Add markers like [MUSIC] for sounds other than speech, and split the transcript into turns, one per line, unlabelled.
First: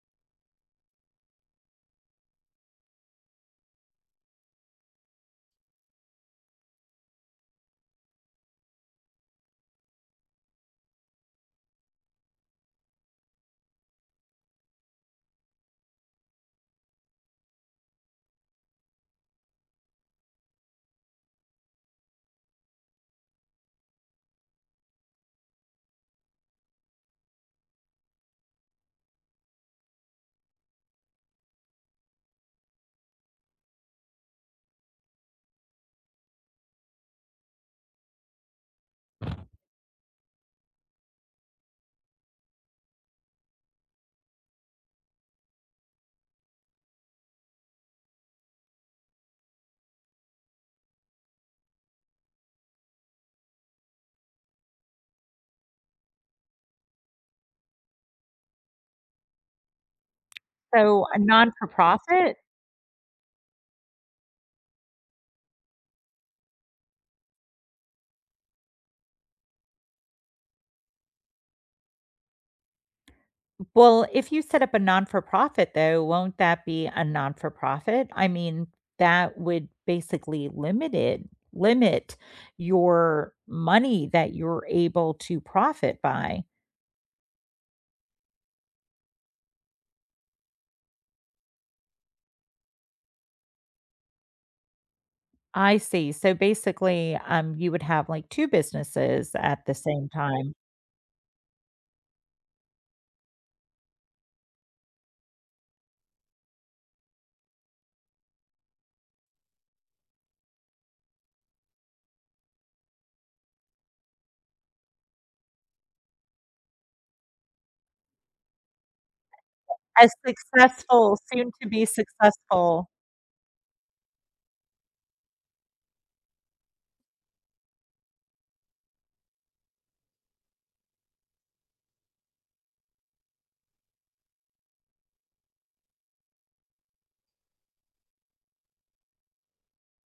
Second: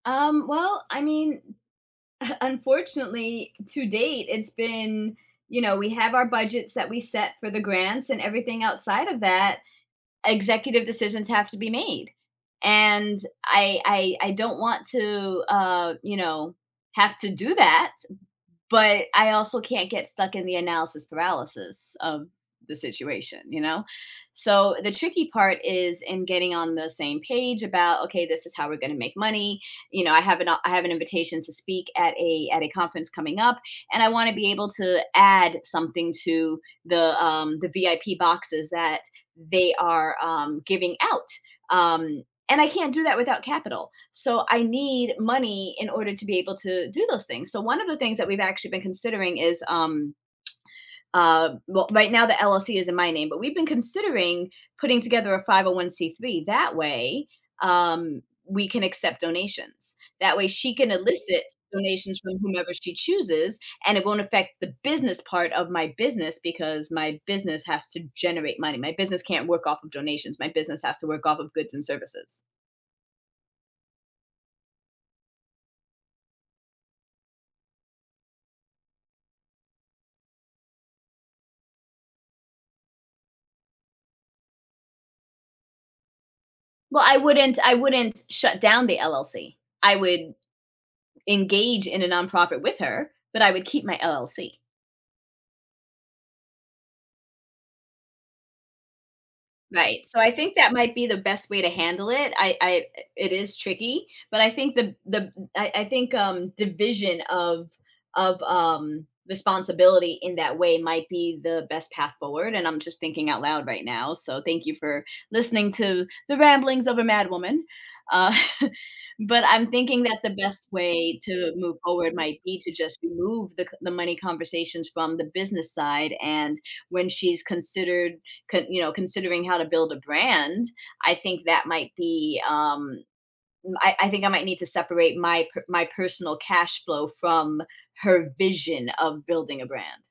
Um, well, I mean, [CHUCKLES] unfortunately, to date, it's been, you know, we have our budgets that we set for the grants and everything outside of that, executive decisions have to be made, and I I I don't want to, uh, you know, have to do that, but I also can't get stuck in the analysis paralysis of the situation, you know, so, the tricky part is in getting on the same page about, "Okay, this is how we're gonna make money," you know, I have an I have an invitation to speak at a at a conference coming up, and I wanna be able to add something to the, um, the VIP boxes that they are, um, giving out, um, and I can't do that without capital, so I need money in order to be able to do those things. So one of the things that we've actually been considering is, um [SMACKS LIPS] uh, well, right now, the LLC is in my name, but we've been considering putting together a 501(c)(3), that way, um, we can accept donations. That way, she can
So a
elicit donations
non-for-profit?
from whomever she chooses, and it won't affect the business part of my business because my business has to generate money my business can't work off of donations, my business has to work off of goods and services.
W well, if you set up a non-for-profit, though, won't that be a non-for-profit? I mean, that would basically limit it limit your money that you're able to profit by.
Well, I wouldn't I wouldn't shut down the LLC, I would, engage in a nonprofit with her, but I would keep my LLC.
I see, so, basically, um, you would have, like, 2 businesses at the
Right,
same
so I
time.
think that might be the best way to handle it, I I it is tricky, but I think the the I I think, um, division of of, um, responsibility in that way might be the best path forward and I'm just thinking out loud right now, so thank you for listening to the ramblings of a mad woman, uh, [CHUCKLES] but I'm thinking
As
that the best way
successful, soon
to
to
move
be
forward might be to
successful.
just remove the c the money conversations from the business side and when she's considered c you know, considering how to build a brand, I think that might be, um, I I think I might need to separate my p my personal cash flow from her vision of building a brand.